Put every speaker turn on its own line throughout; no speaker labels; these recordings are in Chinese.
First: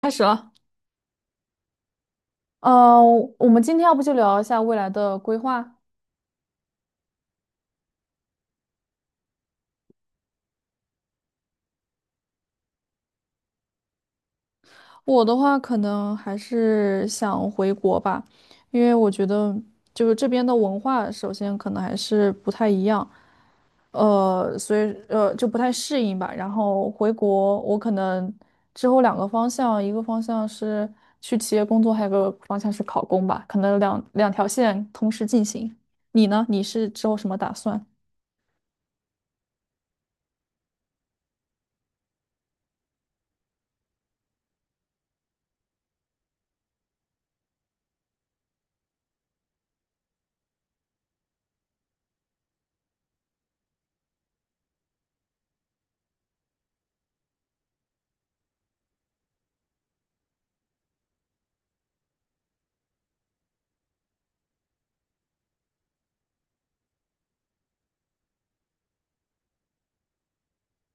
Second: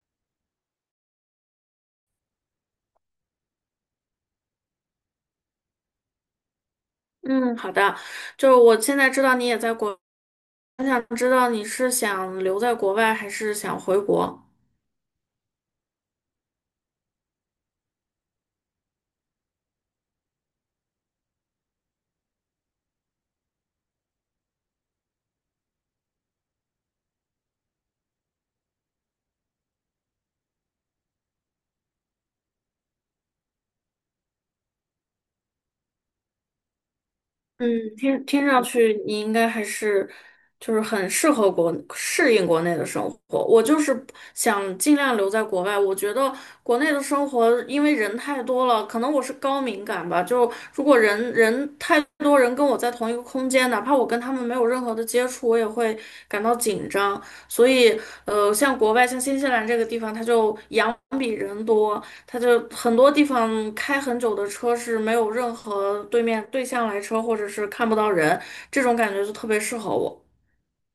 开始了。呃，我们今天要不就聊一下未来的规划？
嗯，好的，就是我现在知道你也在国，我想知道你是想留在国外还是想回国？
我的话，可能还是想回国吧，因为我觉得就是这边的文化，首先可能还是不太一样，所以就不太适应吧。然后回国，我可能之后两个方向，一个方向是去企业工作，还有个方向是考公吧，可能两条线同时进行。你呢？你是之后什么打
嗯，
算？
听上去你应该还是就是很适应国内的生活。我就是想尽量留在国外。我觉得国内的生活因为人太多了，可能我是高敏感吧。就如果人太多人跟我在同一个空间，哪怕我跟他们没有任何的接触，我也会感到紧张。所以，像国外像新西兰这个地方，它就羊比人多，他就很多地方开很久的车是没有任何对向来车，或者是看不到人，这种感觉就特别适合我。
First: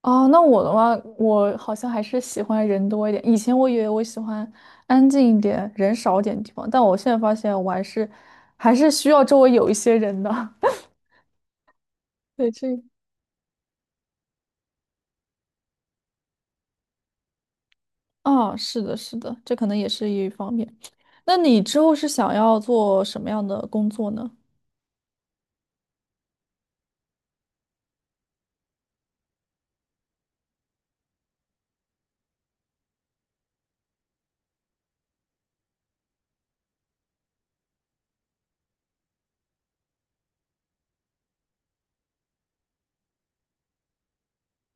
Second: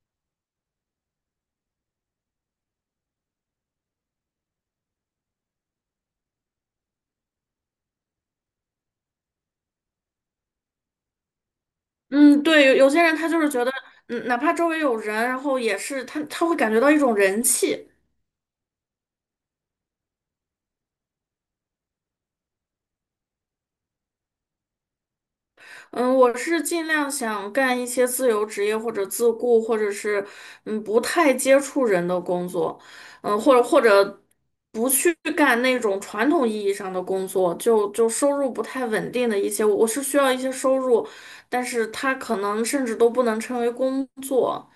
哦，那我的话，我好像还是喜欢人多一点。以前我以为我喜欢安静一点、人少一点的地方，但我现在发现我还是需要周围有一些人的。
嗯，
对，这
对，有些人他就是觉得，哪怕周围有人，然后也是他会感觉到一种人气。
啊，是的，是的，这可能也是一方面。那你之后是想要做什么样的工作呢？
嗯，我是尽量想干一些自由职业或者自雇，或者是不太接触人的工作，或者不去干那种传统意义上的工作，就收入不太稳定的一些，我是需要一些收入，但是它可能甚至都不能称为工作，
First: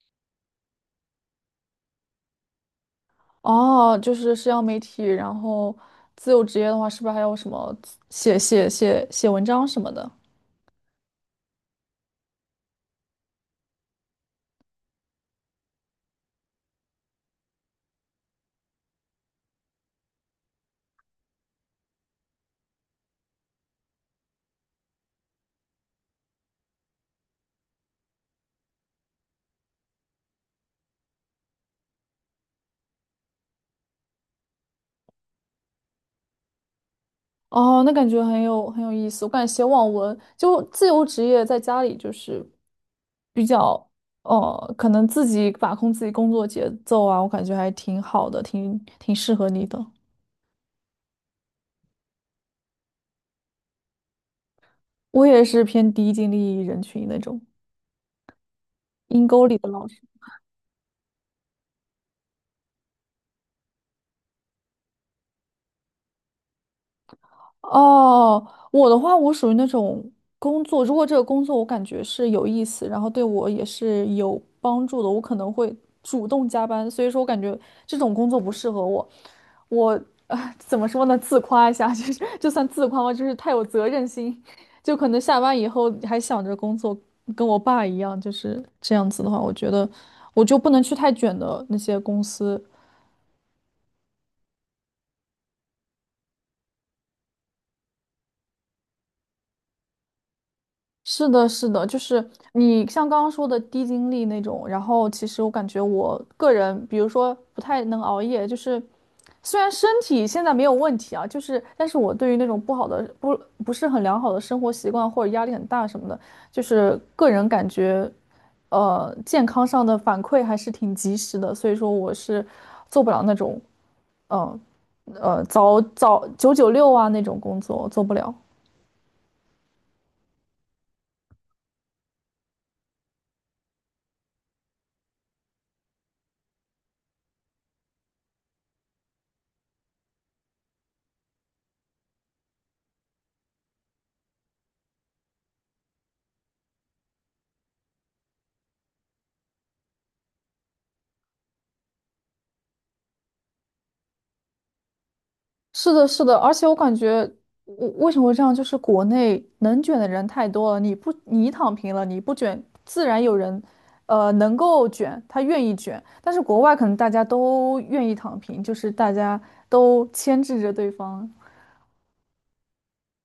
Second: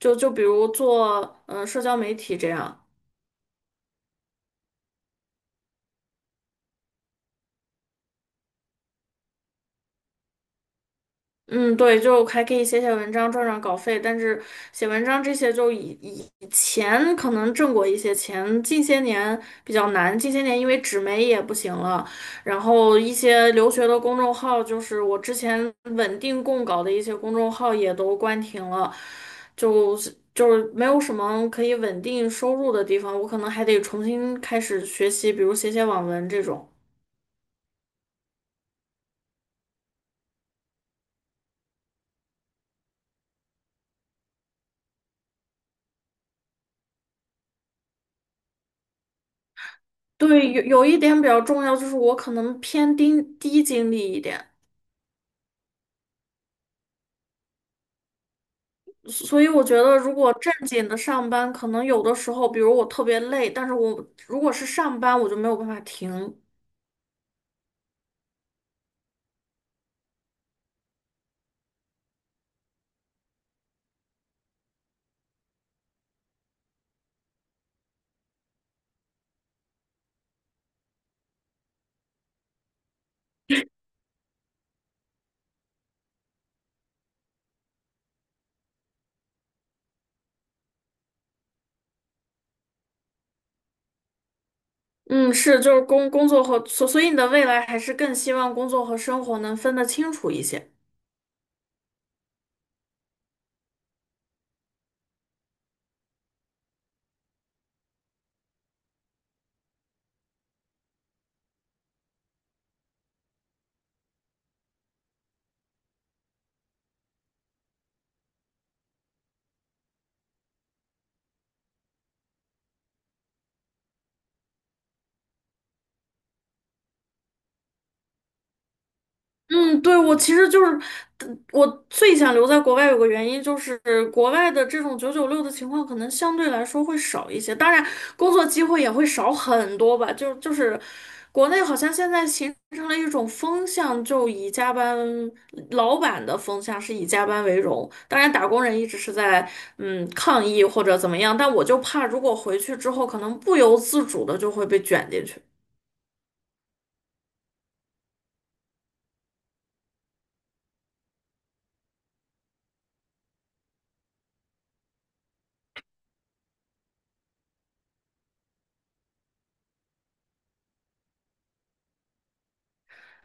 就比如做社交媒体这样。
哦，就是社交媒体，然后自由职业的话，是不是还有什么写写文章什么的？
嗯，对，就还可以写写文章赚赚稿费，但是写文章这些就以前可能挣过一些钱，近些年比较难，近些年因为纸媒也不行了，然后一些留学的公众号，就是我之前稳定供稿的一些公众号也都关停了，就是没有什么可以稳定收入的地方，我可能还得重新开始学习，比如写写网文这种。
哦，那感觉很有意思。我感觉写网文就自由职业，在家里就是比较可能自己把控自己工作节奏啊，我感觉还挺好的，挺适合你的。
对，有一点比较重要，就是我可能偏低精力一点。
我也是偏低精力人群那种，阴
所
沟
以
里
我
的
觉
老
得，
师。
如果正经的上班，可能有的时候，比如我特别累，但是我如果是上班，我就没有办法停。
哦，我的话，我属于那种工作，如果这个工作我感觉是有意思，然后对我也是有帮助的，我可能会主动加班。所以说我感觉这种工作不适合我。我怎么说呢？自夸一下，就是就算自夸吧，就是太有责任心，就可能下班以后还想着工作，跟我爸一样，就是这样子的话，我觉得我就不能去太卷的那些公司。
嗯，是，就是工工作和所，所以你的未来还是更希望工作和生活能分得清楚一些。
是的，是的，就是你像刚刚说的低精力那种，然后其实我感觉我个人，比如说不太能熬夜，就是虽然身体现在没有问题啊，就是但是我对于那种不是很良好的生活习惯或者压力很大什么的，就是个人感觉，健康上的反馈还是挺及时的，所以说我是做不了那种，呃早九六啊那种工作，我做不了。
嗯，对，我其实就是，我最想留在国外有个原因就是，国外的这种996的情况可能相对来说会少一些，当然工作机会也会少很多吧。就是国内好像现在形成了一种风向，就以加班，老板的风向是以加班为荣，当然打工人一直是在抗议或者怎么样，但我就怕如果回去之后，可能不由自主的就会被卷进去。
是的，是的，而且我感觉，我为什么会这样？就是国内能卷的人太多了，你不，你躺平了，你不卷，自然有人，能够卷，他愿意卷。但是国外可能大家都愿意躺平，就是大家都牵制着对方。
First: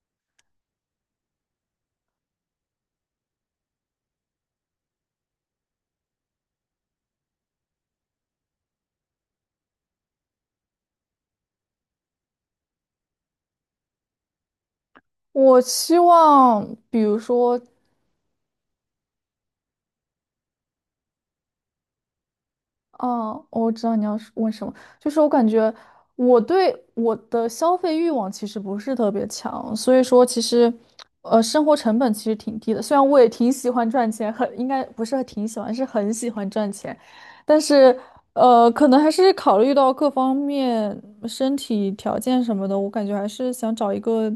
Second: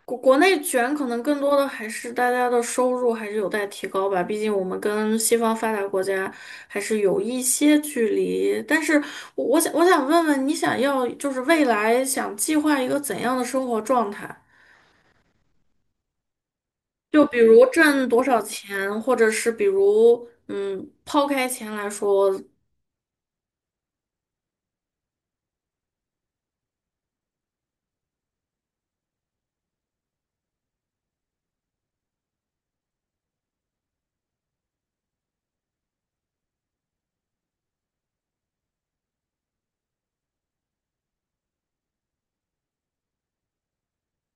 国内卷可能更多的还是大家的收入还是有待提高吧，毕竟我们跟西方发达国家还是有一些距离。但是我想问问你，想要就是未来想计划一个怎样的生活状态？
我希望，比如
就比
说。
如挣多少钱，或者是比如抛开钱来说，
哦，哦我知道你要是问什么，就是我感觉我对我的消费欲望其实不是特别强，所以说其实，生活成本其实挺低的。虽然我也挺喜欢赚钱，很应该不是挺喜欢，是很喜欢赚钱，但是可能还是考虑到各方面身体条件什么的，我感觉还是想找一个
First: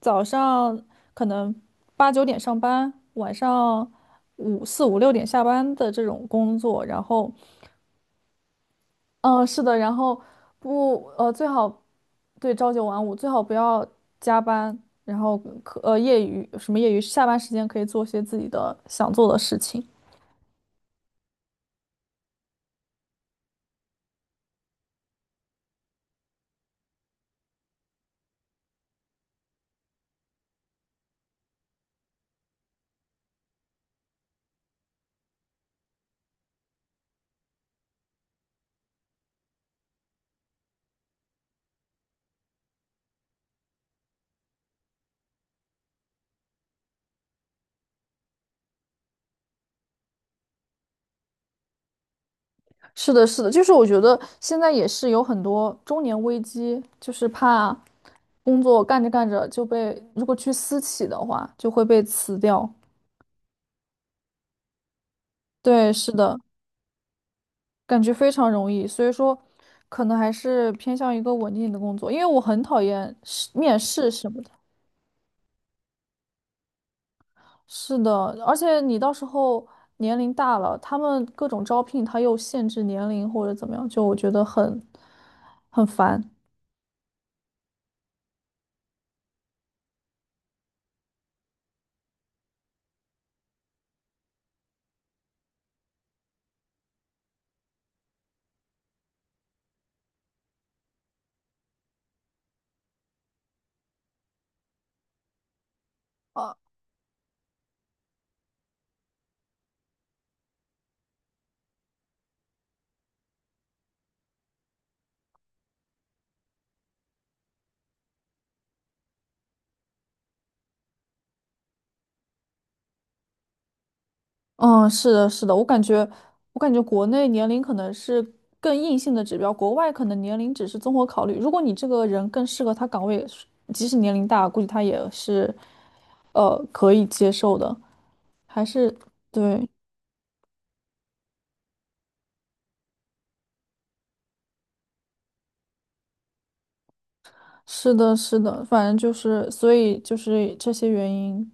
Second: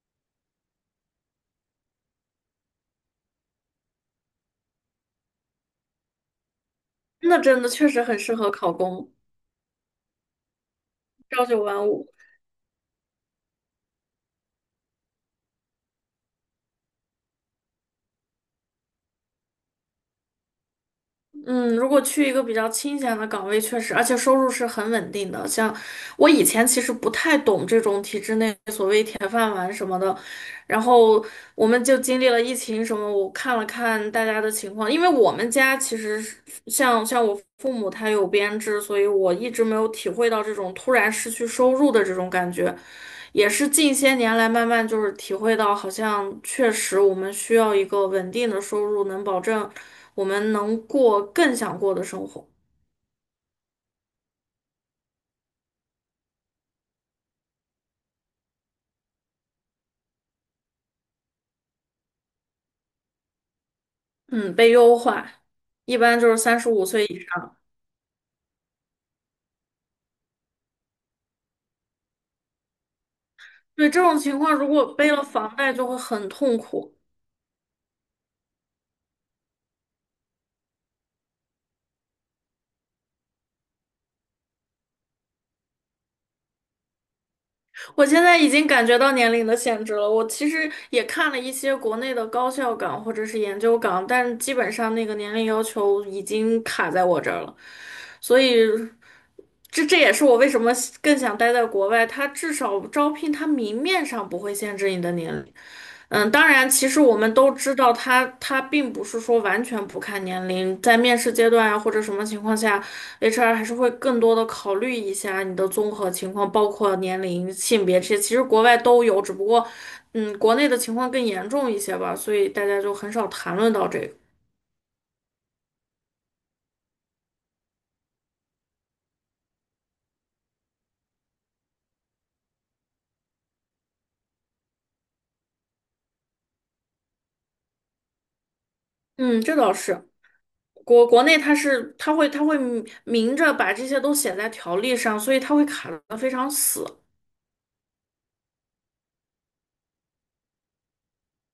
早上可能八九点上班，晚上五六点下班的这种工作，然后。
那真的确实很适合考公，
嗯，是的，然后不，呃，
朝
最
九
好
晚五。
对9—5，最好不要加班，然后可呃业余什么业余，下班时间可以做些自己的想做的事情。
嗯，如果去一个比较清闲的岗位，确实，而且收入是很稳定的。像我以前其实不太懂这种体制内所谓铁饭碗什么的，然后我们就经历了疫情什么，我看了看大家的情况，因为我们家其实是像我父母他有编制，所以我一直没有体会到这种突然失去收入的这种感觉，也是近些年来慢慢就是体会到，好像确实我们需要一个稳定的收入，能保证。我们能过更想过的生活，
是的，是的，就是我觉得现在也是有很多中年危机，就是怕工作干着干着就被，如果去私企的话，就会被辞掉。
嗯，被优化，
对，
一
是
般就是
的，
35岁以上。
感觉非常容易，所以说可能还是偏向一个稳定的工作，因为我很讨厌是面
对这
试
种
什
情
么的。
况，如果背了房贷，就会很痛苦。
是的，而且你到时候年龄大了，他们各种招聘他又限制年龄或者怎么样，就我觉得很很烦。
我现在已经感觉到年龄的限制了。我其实也看了一些国内的高校岗或者是研究岗，但基本上那个年龄要求已经卡在我这儿了，所以。这也是我为什么更想待在国外，它至少招聘它明面上不会限制你的年龄。当
啊，
然，其实我们都知道它并不是说完全不看年龄，在面试阶段啊或者什么情况下，HR 还是会更多的考虑一下你的综合情况，包括年龄、性别这些，其实国外都有，只不过国内的情况更严重一些吧，所以大家就很少谈论到这个。
嗯，是的，是的，我感觉国内年龄可能是更硬性的指标，国外可能年龄只是综合考虑。如果你这个人更适合他岗位，即使年龄大，估计他也是可以接受的。还是
嗯，这
对，
倒是。国内它会明明着把这些都写在条例上，所以它会卡的非常死。
是的，是的，反正就是，所以就是这些原因。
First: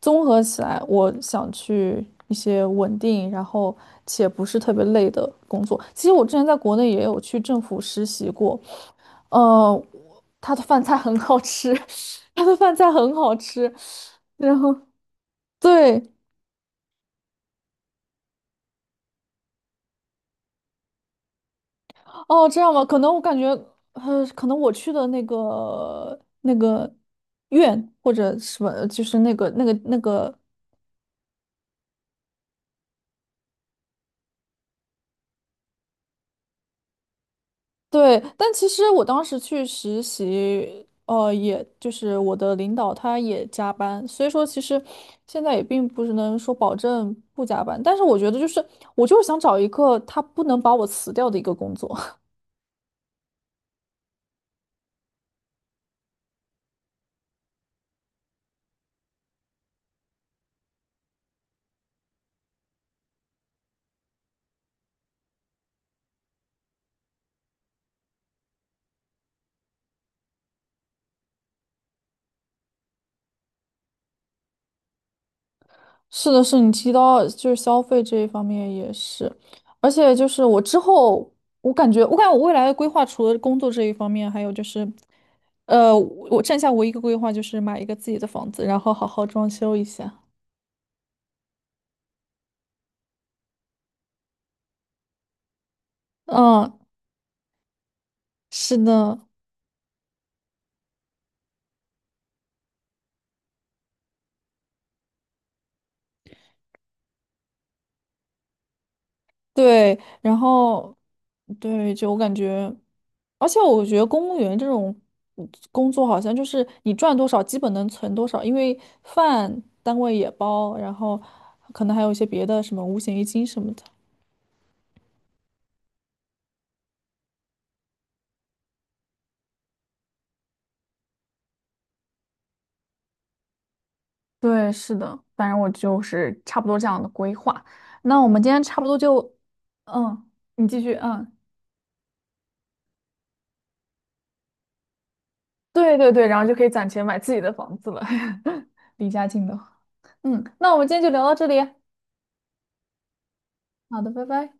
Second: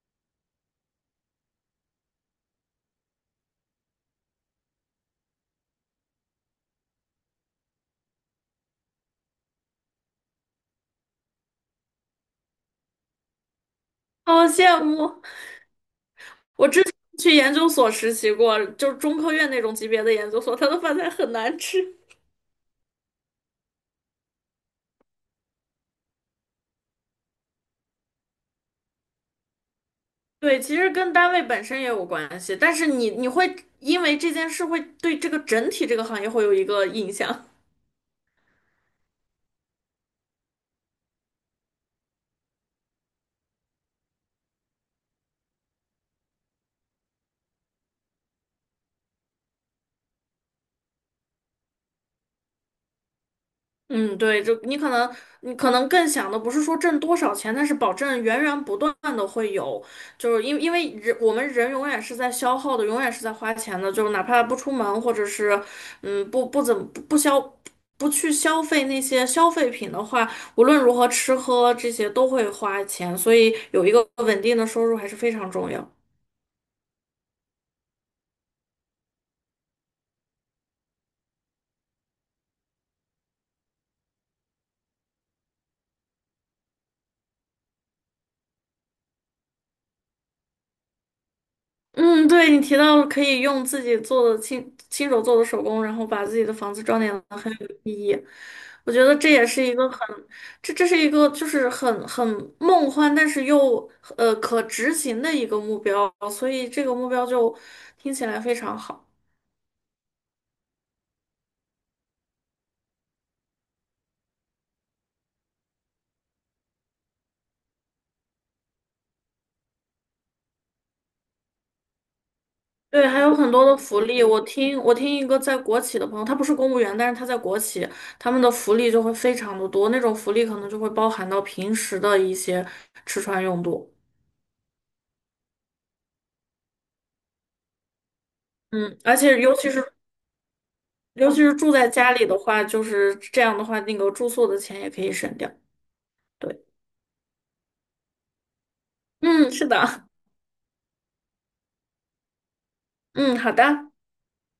综合起来，我想去一些稳定，然后且不是特别累的工作。其实我之前在国内也有去政府实习过，呃，他的饭菜很好吃，他的饭菜很好吃。
好
然后
羡慕，
对，
去研究所实习过，就是中科院那种级别的研究所，他的饭菜很难吃。
哦，这样吧，可能我感觉，可能我去的那个院或者什么，就是那个
对，其实跟单位本身也有关系，但是你会因为这件事会对这个整体这个行业会有一个印象。
对，但其实我当时去实习，也就是我的领导他也加班，所以说其实现在也并不是能说保证不加班，但是我觉得就是我就是想找一个他不能把我辞掉的一个工作。
嗯，对，就你可能更想的不是说挣多少钱，但是保证源源不断的会有，就是因为我们人永远是在消耗的，永远是在花钱的，就是哪怕不出门，或者是嗯不不怎么不不消不去消费那些消费品的话，无论如何吃喝这些都会花钱，所以有一个稳定的收入还是非常重要。
是的，是你提到就是消费这一方面也是，而且就是我之后我感觉我未来的规划除了工作这一方面，还有就是。我剩下唯一一个规划就是买一个自己的房子，然后好好装修一下。
嗯，对，你提到了可以用自己做的亲手做的手工，然后把自己的房
嗯，
子装点的很有意义。
是
我觉得
的，
这也是一个很，这是一个就是很梦幻，但是又可执行的一个目标，所以这个目标就听起来非常好。
对，然后对，就我感觉，而且我觉得公务员这种工作好像就是你赚多少，基本能存多少，因为饭单位也包，然后可能还有一些别的什么五
对，
险
还
一
有
金
很
什
多
么
的
的。
福利。我听一个在国企的朋友，他不是公务员，但是他在国企，他们的福利就会非常的多，那种福利可能就会包含到平时的一些吃穿用度。
对，是的，反正我就是差不多这样的规划。那我们今天差不多
嗯，而
就，
且尤其是
嗯，你继续，
尤
嗯，
其是住在家里的话，就是这样的话，那个住宿的钱也可以省掉。
对，然后就可
对，
以攒钱买自己的房子了。离家近
嗯，
的，
是的，
嗯，那我们今天就聊到这里，
嗯，好的。
好的，拜拜。